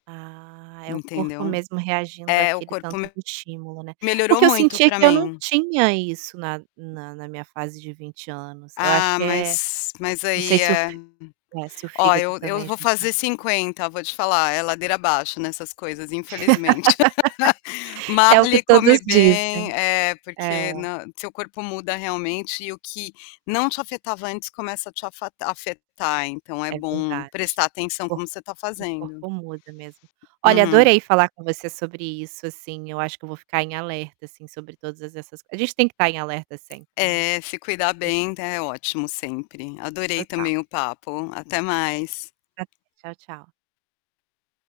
Ah, é o corpo Entendeu? mesmo reagindo É, o aquele corpo tanto do me estímulo, né. melhorou Porque eu muito sentia para que eu não mim. tinha isso na na na minha fase de 20 anos, eu acho Ah, que é mas mas não sei aí se o é. fi se o Olha fígado eu eu também já vou está fazer 50, vou te falar, é ladeira abaixo nessas coisas infelizmente. É o que Malhe, come todos bem dizem. é, É. porque nã seu corpo muda realmente e o que não te afetava antes começa a te afatar afetar, então é É bom verdade, prestar o atenção corpo como você está o fazendo. corpo muda mesmo. Olha Uhum. adorei falar com você sobre isso, assim, eu acho que eu vou ficar em alerta assim sobre todas essas a gente tem que estar em alerta sempre, né. É, se cuidar [unintelligible] bem é ótimo sempre. Adorei Total. também o papo, até mais. Prazer. Tchau, tchau.